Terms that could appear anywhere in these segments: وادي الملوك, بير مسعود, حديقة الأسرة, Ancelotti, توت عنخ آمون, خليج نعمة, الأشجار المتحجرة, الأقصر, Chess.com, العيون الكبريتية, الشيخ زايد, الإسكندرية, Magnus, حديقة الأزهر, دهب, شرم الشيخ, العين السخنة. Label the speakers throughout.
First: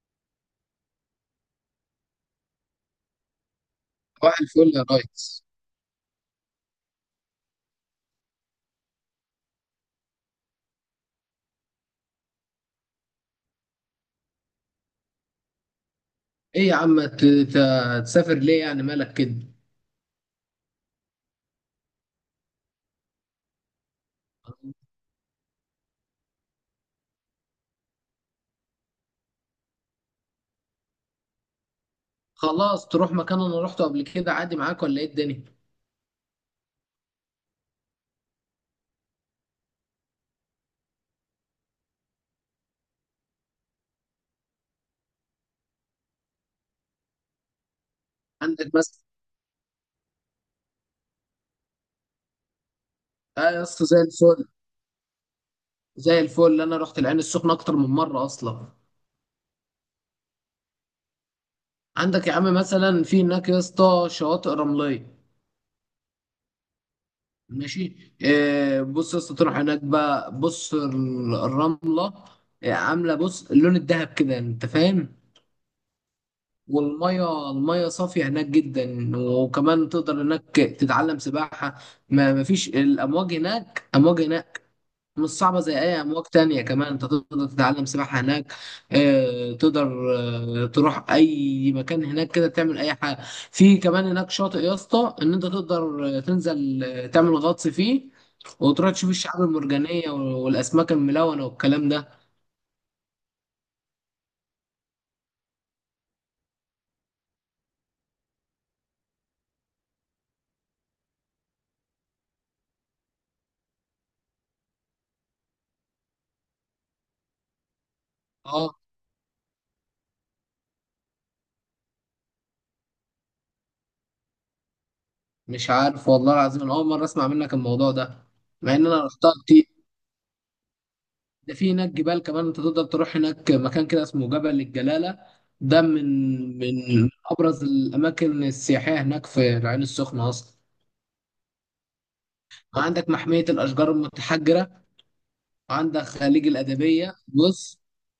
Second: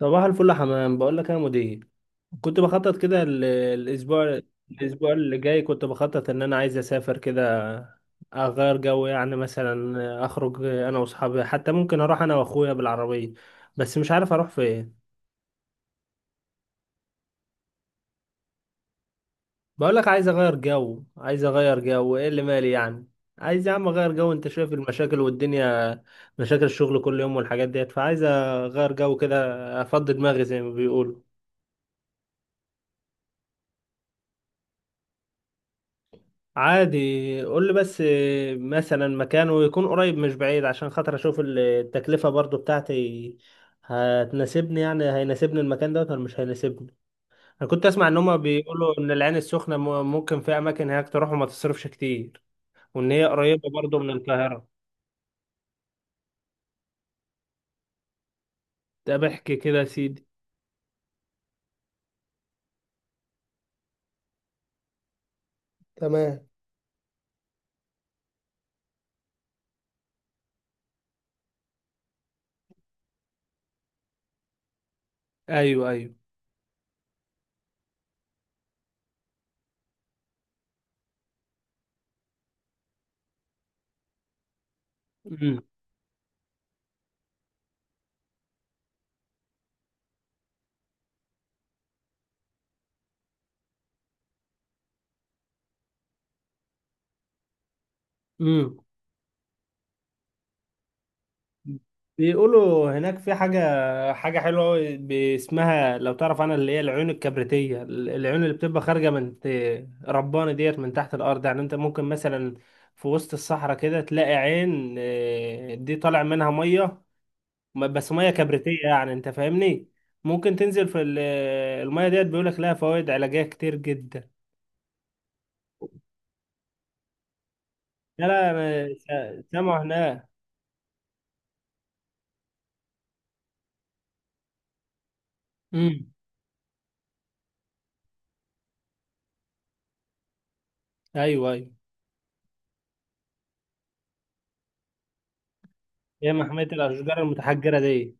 Speaker 1: صباح الفل يا حمام، بقول لك يا مدير. كنت بخطط كده ال- الاسبوع
Speaker 2: صباح الفل يا
Speaker 1: الاسبوع اللي
Speaker 2: ريس.
Speaker 1: جاي. كنت بخطط ان انا عايز اسافر كده، اغير جو. يعني مثلا اخرج انا واصحابي، حتى ممكن اروح انا واخويا بالعربيه. بس مش عارف اروح فين.
Speaker 2: ايه يا عم، تسافر ليه؟ يعني مالك كده؟
Speaker 1: بقول لك عايز اغير جو، ايه اللي مالي يعني؟ عايز يا عم اغير جو، انت شايف المشاكل والدنيا. مشاكل الشغل كل يوم والحاجات ديت، فعايز اغير جو كده، افضي دماغي زي ما بيقولوا.
Speaker 2: خلاص، تروح مكان انا روحته قبل كده عادي معاك ولا ايه الدنيا؟
Speaker 1: عادي. قول لي بس. مثلا مكانه يكون قريب مش بعيد، عشان خاطر اشوف التكلفة برضو بتاعتي هتناسبني، يعني هيناسبني المكان دوت ولا مش هيناسبني. انا كنت اسمع ان هما
Speaker 2: عندك
Speaker 1: بيقولوا
Speaker 2: مثلا.
Speaker 1: ان العين السخنة ممكن في اماكن هناك تروح وما تصرفش كتير، وان هي
Speaker 2: اه يا
Speaker 1: قريبة
Speaker 2: اسطى، زي
Speaker 1: برضو من
Speaker 2: الفل.
Speaker 1: القاهرة.
Speaker 2: زي الفل، انا رحت العين السخنه اكتر من مره اصلا.
Speaker 1: ده بحكي كده يا سيدي.
Speaker 2: عندك يا عم مثلا في هناك يا اسطى شواطئ رمليه.
Speaker 1: تمام.
Speaker 2: ماشي. إيه، بص يا اسطى، تروح هناك بقى، بص الرمله. عامله، بص اللون الذهب كده، انت فاهم.
Speaker 1: ايوه، ايوه.
Speaker 2: والمية صافية هناك جدا، وكمان تقدر هناك تتعلم سباحة. ما مفيش الأمواج هناك، أمواج هناك مش
Speaker 1: امم.
Speaker 2: صعبة زي أي أمواج تانية، كمان أنت تقدر تتعلم سباحة هناك. تقدر. تروح أي مكان هناك كده، تعمل أي حاجة. في كمان هناك شاطئ يا اسطى إن أنت تقدر تنزل، تعمل غطس فيه.
Speaker 1: إمم.
Speaker 2: وتروح تشوف الشعاب المرجانية والأسماك الملونة والكلام ده.
Speaker 1: بيقولوا هناك في حاجة حلوة أوي اسمها، لو تعرف عنها، اللي هي العيون الكبريتية، العيون اللي بتبقى خارجة من ربانة ديت من تحت الأرض. يعني أنت ممكن مثلا في وسط الصحراء كده تلاقي عين، دي طالع منها مية، بس مية
Speaker 2: أه.
Speaker 1: كبريتية، يعني أنت فاهمني. ممكن تنزل في المية ديت، بيقولك لها فوائد علاجية كتير جدا.
Speaker 2: مش عارف والله العظيم، أنا أول مرة أسمع منك الموضوع ده،
Speaker 1: لا، لا،
Speaker 2: مع ان
Speaker 1: أنا
Speaker 2: انا رحتها كتير.
Speaker 1: سامعه هناك.
Speaker 2: ده في هناك جبال كمان، انت تقدر تروح هناك مكان كده اسمه جبل الجلالة. ده من
Speaker 1: أمم.
Speaker 2: من ابرز الاماكن السياحية هناك في العين السخنة اصلا.
Speaker 1: أيوه، أيوه.
Speaker 2: وعندك محمية الاشجار المتحجرة، وعندك
Speaker 1: هي
Speaker 2: خليج
Speaker 1: محمية
Speaker 2: الادبية.
Speaker 1: الأشجار
Speaker 2: بص،
Speaker 1: المتحجرة دي؟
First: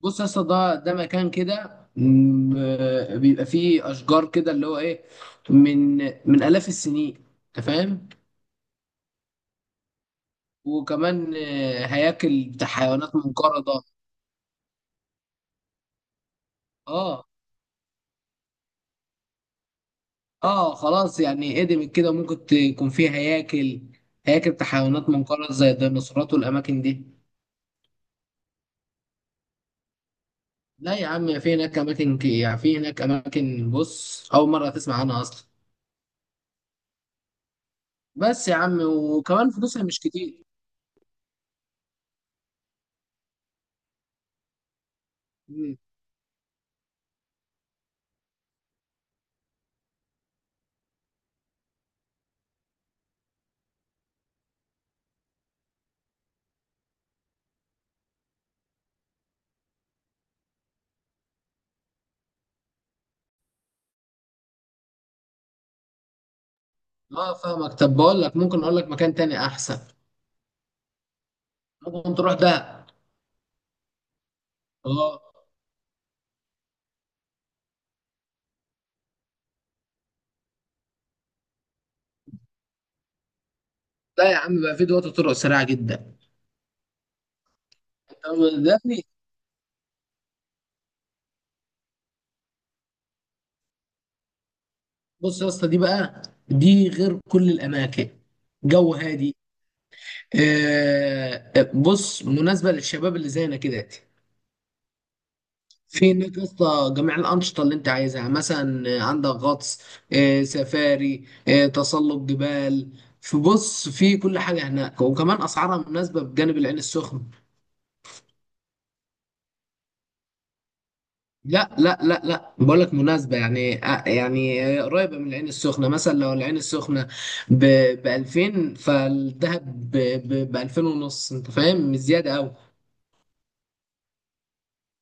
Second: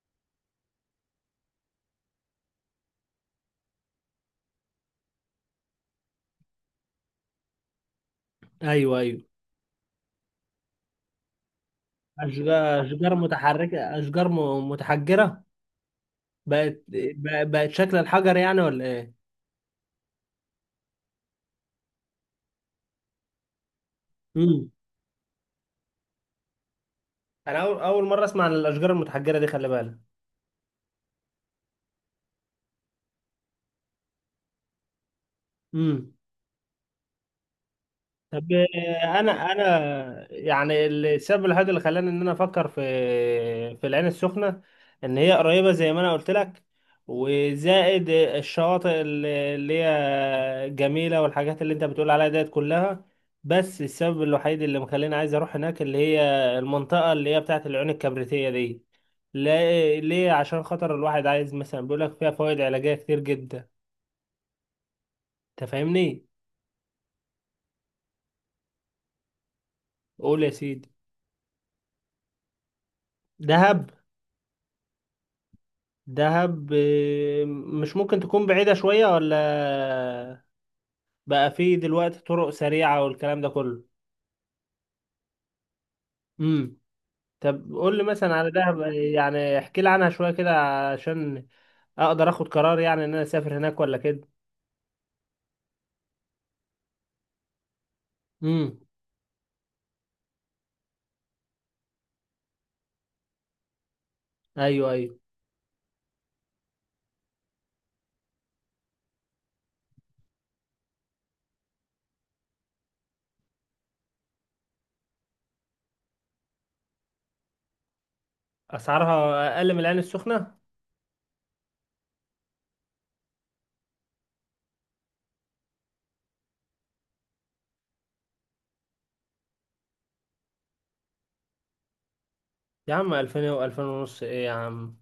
Speaker 2: بص يا اسطى، ده مكان كده، بيبقى فيه اشجار كده، اللي هو ايه، من من الاف السنين، انت فاهم.
Speaker 1: أيوه، أيوه.
Speaker 2: وكمان هياكل بتاع
Speaker 1: أشجار أشجار
Speaker 2: حيوانات منقرضة.
Speaker 1: متحركة أشجار م- متحجرة بقت
Speaker 2: اه.
Speaker 1: بق- بقت شكل الحجر يعني ولا إيه؟
Speaker 2: اه خلاص، يعني هدمت كده، وممكن تكون فيه هياكل، هياكل بتاع
Speaker 1: امم.
Speaker 2: حيوانات منقرض زي الديناصورات والاماكن دي.
Speaker 1: أنا أول مرة أسمع عن الأشجار المتحجرة دي، خلي بالك.
Speaker 2: لا يا عم، في هناك اماكن يعني في هناك اماكن، بص، اول مره تسمع عنها اصلا.
Speaker 1: امم. طب،
Speaker 2: بس يا عم، وكمان
Speaker 1: انا
Speaker 2: فلوسها مش كتير.
Speaker 1: يعني السبب الوحيد اللي خلاني ان انا افكر في العين السخنه، ان هي قريبه
Speaker 2: مم.
Speaker 1: زي ما انا قلت لك، وزائد الشواطئ اللي هي جميله والحاجات اللي انت بتقول عليها ديت كلها. بس السبب الوحيد اللي مخليني عايز اروح هناك اللي هي المنطقه اللي هي بتاعه العيون الكبريتيه دي. ليه؟ عشان خاطر الواحد عايز مثلا، بيقول لك فيها فوائد علاجيه كتير جدا، انت فاهمني.
Speaker 2: اه، فاهمك. طب بقول لك، ممكن اقول لك مكان تاني احسن.
Speaker 1: قول يا سيدي.
Speaker 2: ممكن تروح دهب.
Speaker 1: دهب؟
Speaker 2: اه.
Speaker 1: دهب مش ممكن تكون بعيدة شوية، ولا بقى فيه دلوقتي طرق سريعة والكلام ده كله؟
Speaker 2: لا يا عم، بقى في دلوقتي طرق سريعه جدا.
Speaker 1: امم. طب قول لي مثلا
Speaker 2: طب
Speaker 1: على
Speaker 2: ده،
Speaker 1: دهب، يعني احكي لي عنها شوية كده، عشان اقدر اخد قرار، يعني ان انا اسافر هناك ولا كده.
Speaker 2: بص يا اسطى دي بقى، دي غير كل الاماكن.
Speaker 1: امم.
Speaker 2: جو هادي. بص، مناسبة للشباب اللي زينا كده.
Speaker 1: ايوه، ايوه.
Speaker 2: في هناك يا اسطى جميع الأنشطة اللي أنت عايزها، مثلا عندك غطس، سفاري، تسلق جبال. فبص، في كل حاجة هناك، وكمان أسعارها مناسبة بجانب العين السخنة.
Speaker 1: اسعارها اقل من العين السخنة؟
Speaker 2: لا لا لا لا، بقول لك مناسبة يعني، يعني قريبة من العين السخنة. مثلا لو العين السخنة ب 2000، فالدهب ب 2000 ونص. أنت فاهم؟ مش زيادة أوي.
Speaker 1: يا عم، 2000 و2000 ونص ايه يا عم؟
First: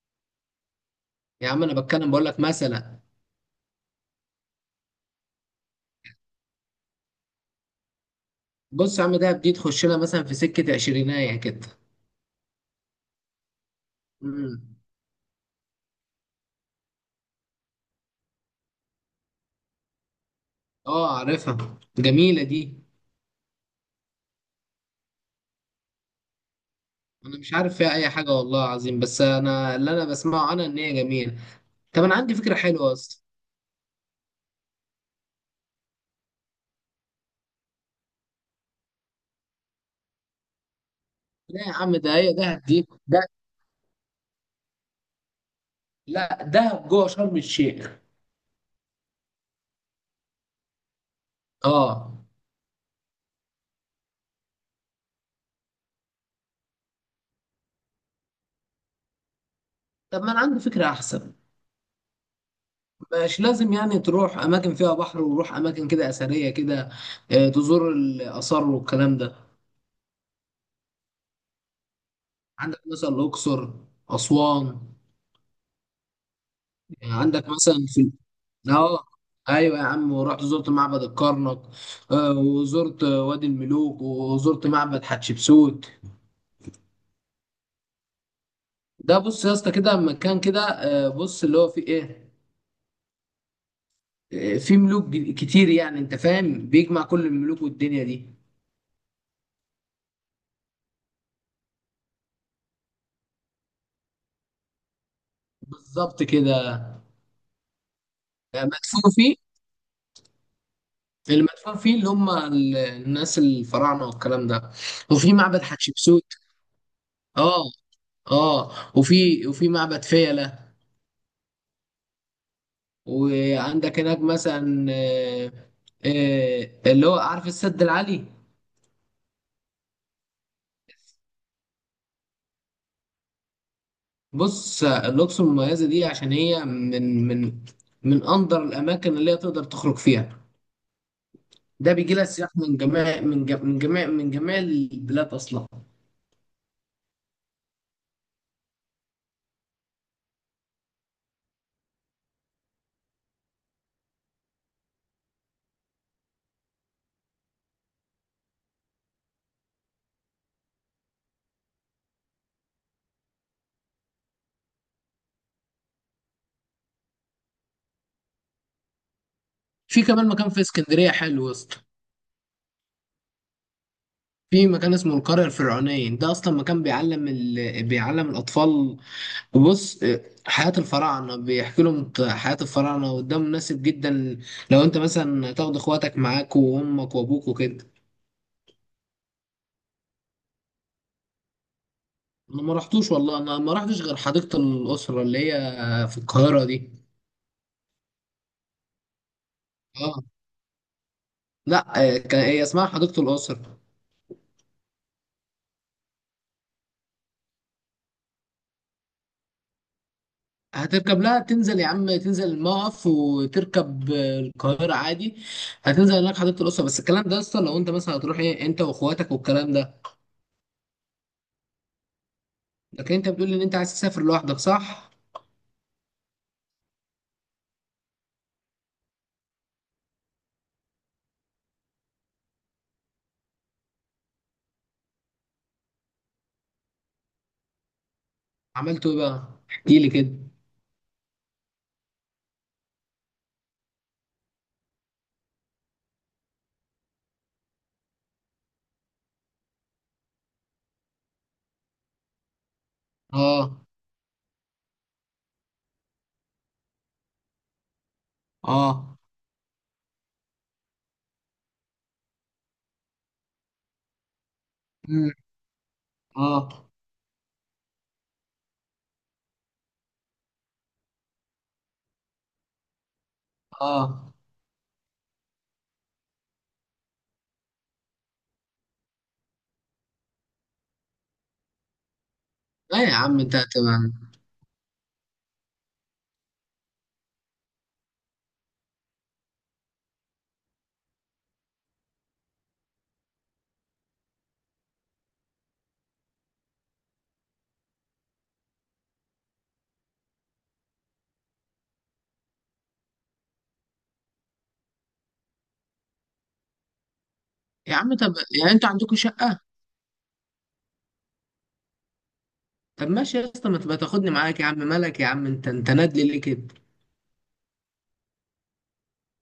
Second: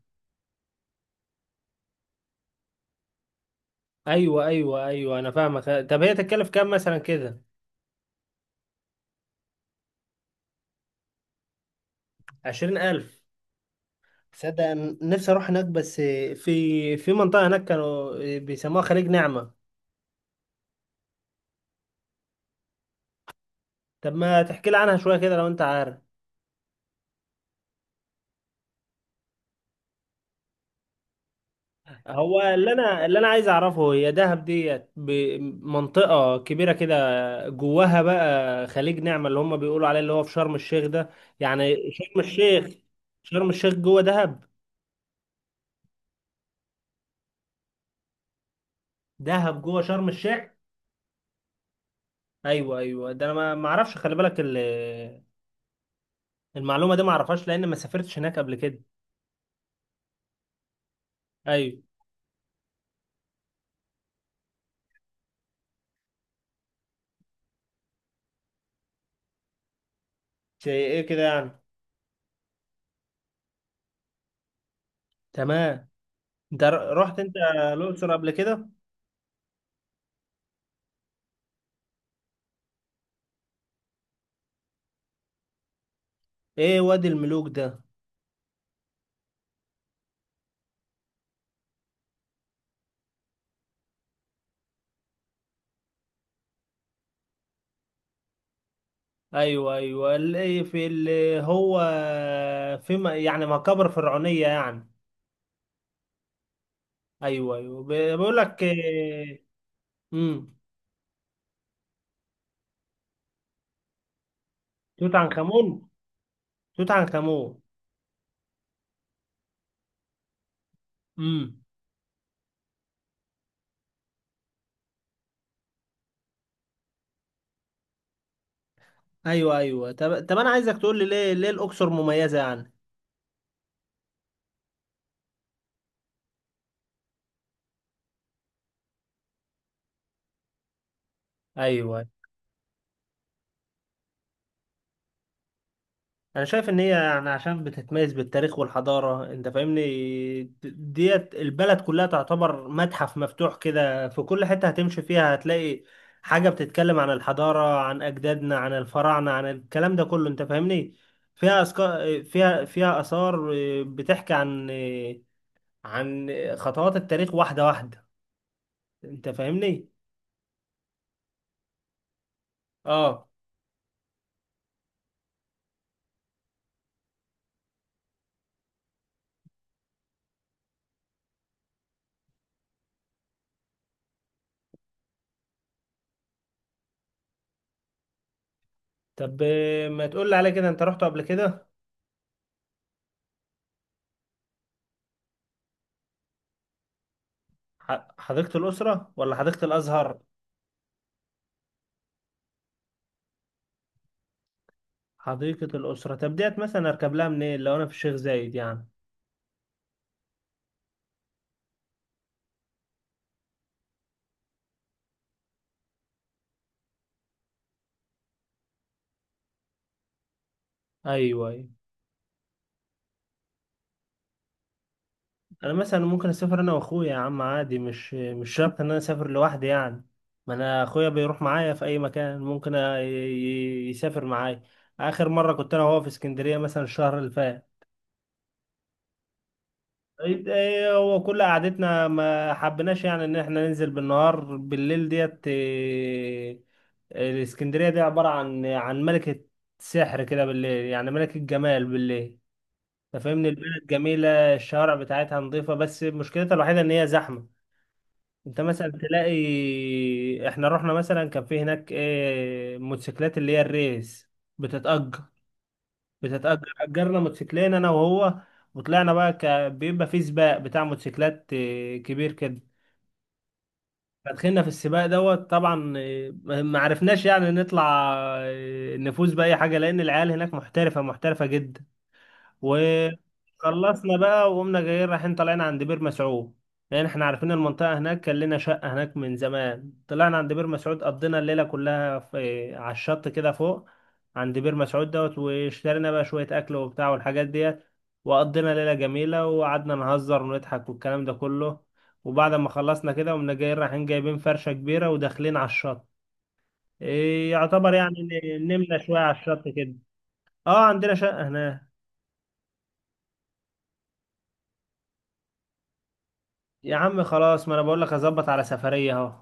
Speaker 2: يا عم أنا بتكلم، بقول لك مثلا.
Speaker 1: ايوه، ايوه، ايوه، انا فاهمك. طب هي تتكلف كام مثلا كده؟
Speaker 2: بص يا عم، دهب دي تخش لها مثلا في سكة عشرينية كده.
Speaker 1: 20,000؟ تصدق،
Speaker 2: امم.
Speaker 1: أنا نفسي اروح هناك، بس في منطقه هناك كانوا بيسموها خليج نعمه.
Speaker 2: اه، عارفها، جميلة دي.
Speaker 1: طب ما تحكي لي عنها شويه كده لو انت عارف.
Speaker 2: انا مش عارف فيها اي حاجة والله العظيم، بس انا اللي انا بسمعه انا ان هي جميلة. طب انا عندي
Speaker 1: هو
Speaker 2: فكرة
Speaker 1: اللي
Speaker 2: حلوة
Speaker 1: انا اللي
Speaker 2: اصلا.
Speaker 1: انا عايز اعرفه، هي دهب ديت منطقه كبيره كده، جواها بقى خليج نعمه اللي هم بيقولوا عليه اللي هو في شرم الشيخ ده،
Speaker 2: لا يا
Speaker 1: يعني
Speaker 2: عم، ده
Speaker 1: شرم
Speaker 2: هي دهب
Speaker 1: الشيخ؟
Speaker 2: دي ده.
Speaker 1: شرم الشيخ جوه دهب؟
Speaker 2: لا، دهب جوه شرم الشيخ.
Speaker 1: دهب جوه شرم الشيخ؟
Speaker 2: اه.
Speaker 1: ايوه، ايوه، ده انا ما اعرفش، خلي بالك المعلومه دي ما اعرفهاش، لان ما سافرتش هناك قبل كده.
Speaker 2: طب ما انا عندي فكرة احسن.
Speaker 1: ايوه.
Speaker 2: مش لازم يعني تروح اماكن فيها بحر، وروح اماكن كده اثرية كده، تزور الاثار والكلام ده.
Speaker 1: زي ايه كده يعني؟
Speaker 2: عندك مثلا الاقصر، اسوان.
Speaker 1: تمام. انت رحت انت
Speaker 2: عندك مثلا في.
Speaker 1: الاقصر قبل كده؟
Speaker 2: اه. ايوه يا عم، ورحت زرت معبد الكرنك، وزرت وادي الملوك، وزرت معبد حتشبسوت.
Speaker 1: ايه وادي الملوك ده؟
Speaker 2: ده بص يا اسطى، كده مكان كده، بص اللي هو فيه ايه، فيه ملوك كتير، يعني انت فاهم، بيجمع كل الملوك والدنيا دي.
Speaker 1: ايوه، ايوه، اللي في اللي هو في يعني مقابر فرعونيه يعني؟
Speaker 2: بالظبط كده.
Speaker 1: ايوه، ايوه، بيقول لك
Speaker 2: مدفون فيه.
Speaker 1: امم.
Speaker 2: المدفون فيه اللي هم الناس الفراعنه والكلام ده.
Speaker 1: توت
Speaker 2: وفي
Speaker 1: عنخ
Speaker 2: معبد
Speaker 1: امون.
Speaker 2: حتشبسوت.
Speaker 1: توت عنخ امون.
Speaker 2: اه. اه. وفي معبد فيلة.
Speaker 1: امم.
Speaker 2: وعندك هناك مثلا اللي هو عارف السد العالي.
Speaker 1: ايوه، ايوه. طب، انا عايزك تقول لي ليه الاقصر مميزه يعني؟
Speaker 2: بص الأقصر المميزة دي عشان هي من من أندر الأماكن اللي هي تقدر تخرج فيها. ده
Speaker 1: ايوه.
Speaker 2: بيجي لها سياح من جميع البلاد أصلا.
Speaker 1: انا شايف ان هي يعني عشان بتتميز بالتاريخ والحضاره، انت فاهمني. ديت البلد كلها تعتبر متحف مفتوح كده، في كل حته هتمشي فيها هتلاقي حاجه بتتكلم عن الحضاره، عن اجدادنا، عن الفراعنه، عن الكلام ده كله، انت فاهمني. فيها أسكا... فيها فيها اثار، بتحكي عن عن خطوات التاريخ واحده واحده، انت فاهمني.
Speaker 2: في كمان مكان في اسكندرية حلو يا اسطى.
Speaker 1: اه.
Speaker 2: في مكان اسمه القرية الفرعونية، ده أصلا مكان بيعلم بيعلم الأطفال. بص، حياة الفراعنة، بيحكي لهم حياة الفراعنة، وده مناسب جدا لو انت مثلا تاخد اخواتك معاك وامك وابوك وكده.
Speaker 1: طب ما تقول لي على كده، انت رحت قبل كده؟
Speaker 2: انا ما رحتوش والله، انا ما رحتش غير حديقة الأسرة اللي هي في القاهرة دي.
Speaker 1: حديقه الاسره ولا حديقه الازهر؟
Speaker 2: اه. لا، هي اسمها حديقة الأسرة.
Speaker 1: حديقة الأسرة. طب ديت مثلا أركب لها منين لو أنا في الشيخ زايد يعني؟
Speaker 2: هتركب لها، تنزل يا عم، تنزل الموقف وتركب القاهرة عادي. هتنزل هناك حديقة الأسرة، بس الكلام ده اصلا لو انت مثلا هتروح ايه، انت واخواتك والكلام ده.
Speaker 1: أيوه، أيوه.
Speaker 2: لكن انت بتقول ان انت عايز تسافر لوحدك، صح؟
Speaker 1: أنا مثلا ممكن أسافر أنا وأخويا يا عم، عادي، مش شرط إن أنا أسافر لوحدي يعني. ما أنا أخويا بيروح معايا في أي مكان، ممكن يسافر معايا. آخر مرة كنت أنا وهو في اسكندرية مثلا الشهر اللي فات.
Speaker 2: عملته ايه بقى؟ احكي لي كده.
Speaker 1: طيب، إيه هو كل قعدتنا ما حبيناش يعني إن إحنا ننزل بالنهار، بالليل ديت الإسكندرية دي عبارة عن ملكة سحر كده بالليل، يعني ملكة جمال بالليل. انت فاهمني.
Speaker 2: اه.
Speaker 1: البلد جميلة، الشوارع بتاعتها نظيفة، بس مشكلتها الوحيدة ان هي زحمة. انت مثلا
Speaker 2: اه.
Speaker 1: تلاقي، احنا رحنا مثلا، كان في هناك موتوسيكلات اللي هي الريس بتتأجر
Speaker 2: مم.
Speaker 1: بتتأجر
Speaker 2: اه.
Speaker 1: أجرنا موتوسيكلين انا وهو، وطلعنا بقى، بيبقى في سباق بتاع موتوسيكلات كبير كده.
Speaker 2: اه.
Speaker 1: فدخلنا في السباق دوت، طبعا ما عرفناش يعني نطلع، نفوز بأي حاجة، لأن العيال هناك محترفة محترفة جدا.
Speaker 2: لا يا عم، انت هتبقى.
Speaker 1: وخلصنا بقى، وقمنا جايين رايحين طالعين عند بير مسعود، لان احنا عارفين المنطقه هناك، كان لنا شقه هناك من زمان. طلعنا عند بير مسعود، قضينا الليله كلها في على الشط كده فوق عند بير مسعود دوت، واشترينا بقى شويه اكل وبتاع والحاجات ديت، وقضينا ليله جميله، وقعدنا نهزر ونضحك والكلام ده كله. وبعد ما خلصنا كده، قمنا جايين رايحين جايبين فرشه كبيره وداخلين على الشط، إيه يعتبر
Speaker 2: يا عم
Speaker 1: يعني،
Speaker 2: طب، يعني انتوا
Speaker 1: نمنا
Speaker 2: عندكم
Speaker 1: شويه على
Speaker 2: شقة؟
Speaker 1: الشط كده. اه، عندنا شقه هناك.
Speaker 2: طب ماشي يا اسطى، ما تبقى تاخدني معاك يا عم، مالك يا عم، انت نادلي ليه كده؟
Speaker 1: يا عم خلاص، ما انا بقول لك اظبط على سفرية اهو.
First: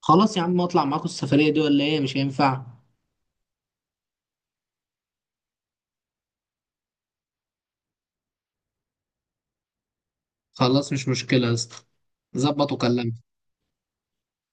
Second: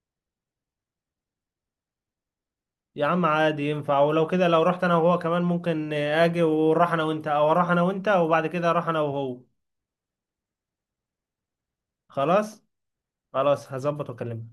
Speaker 2: خلاص يا عم، اطلع معاكم السفرية دي ولا ايه، مش هينفع؟
Speaker 1: يا عم عادي ينفع، ولو كده لو رحت انا وهو كمان ممكن اجي ونروح انا وانت، او اروح انا وانت وبعد كده اروح انا وهو.
Speaker 2: خلاص، مش مشكلة يا اسطى.
Speaker 1: خلاص.
Speaker 2: ظبط وكلمني.
Speaker 1: خلاص، هظبط واكلمك.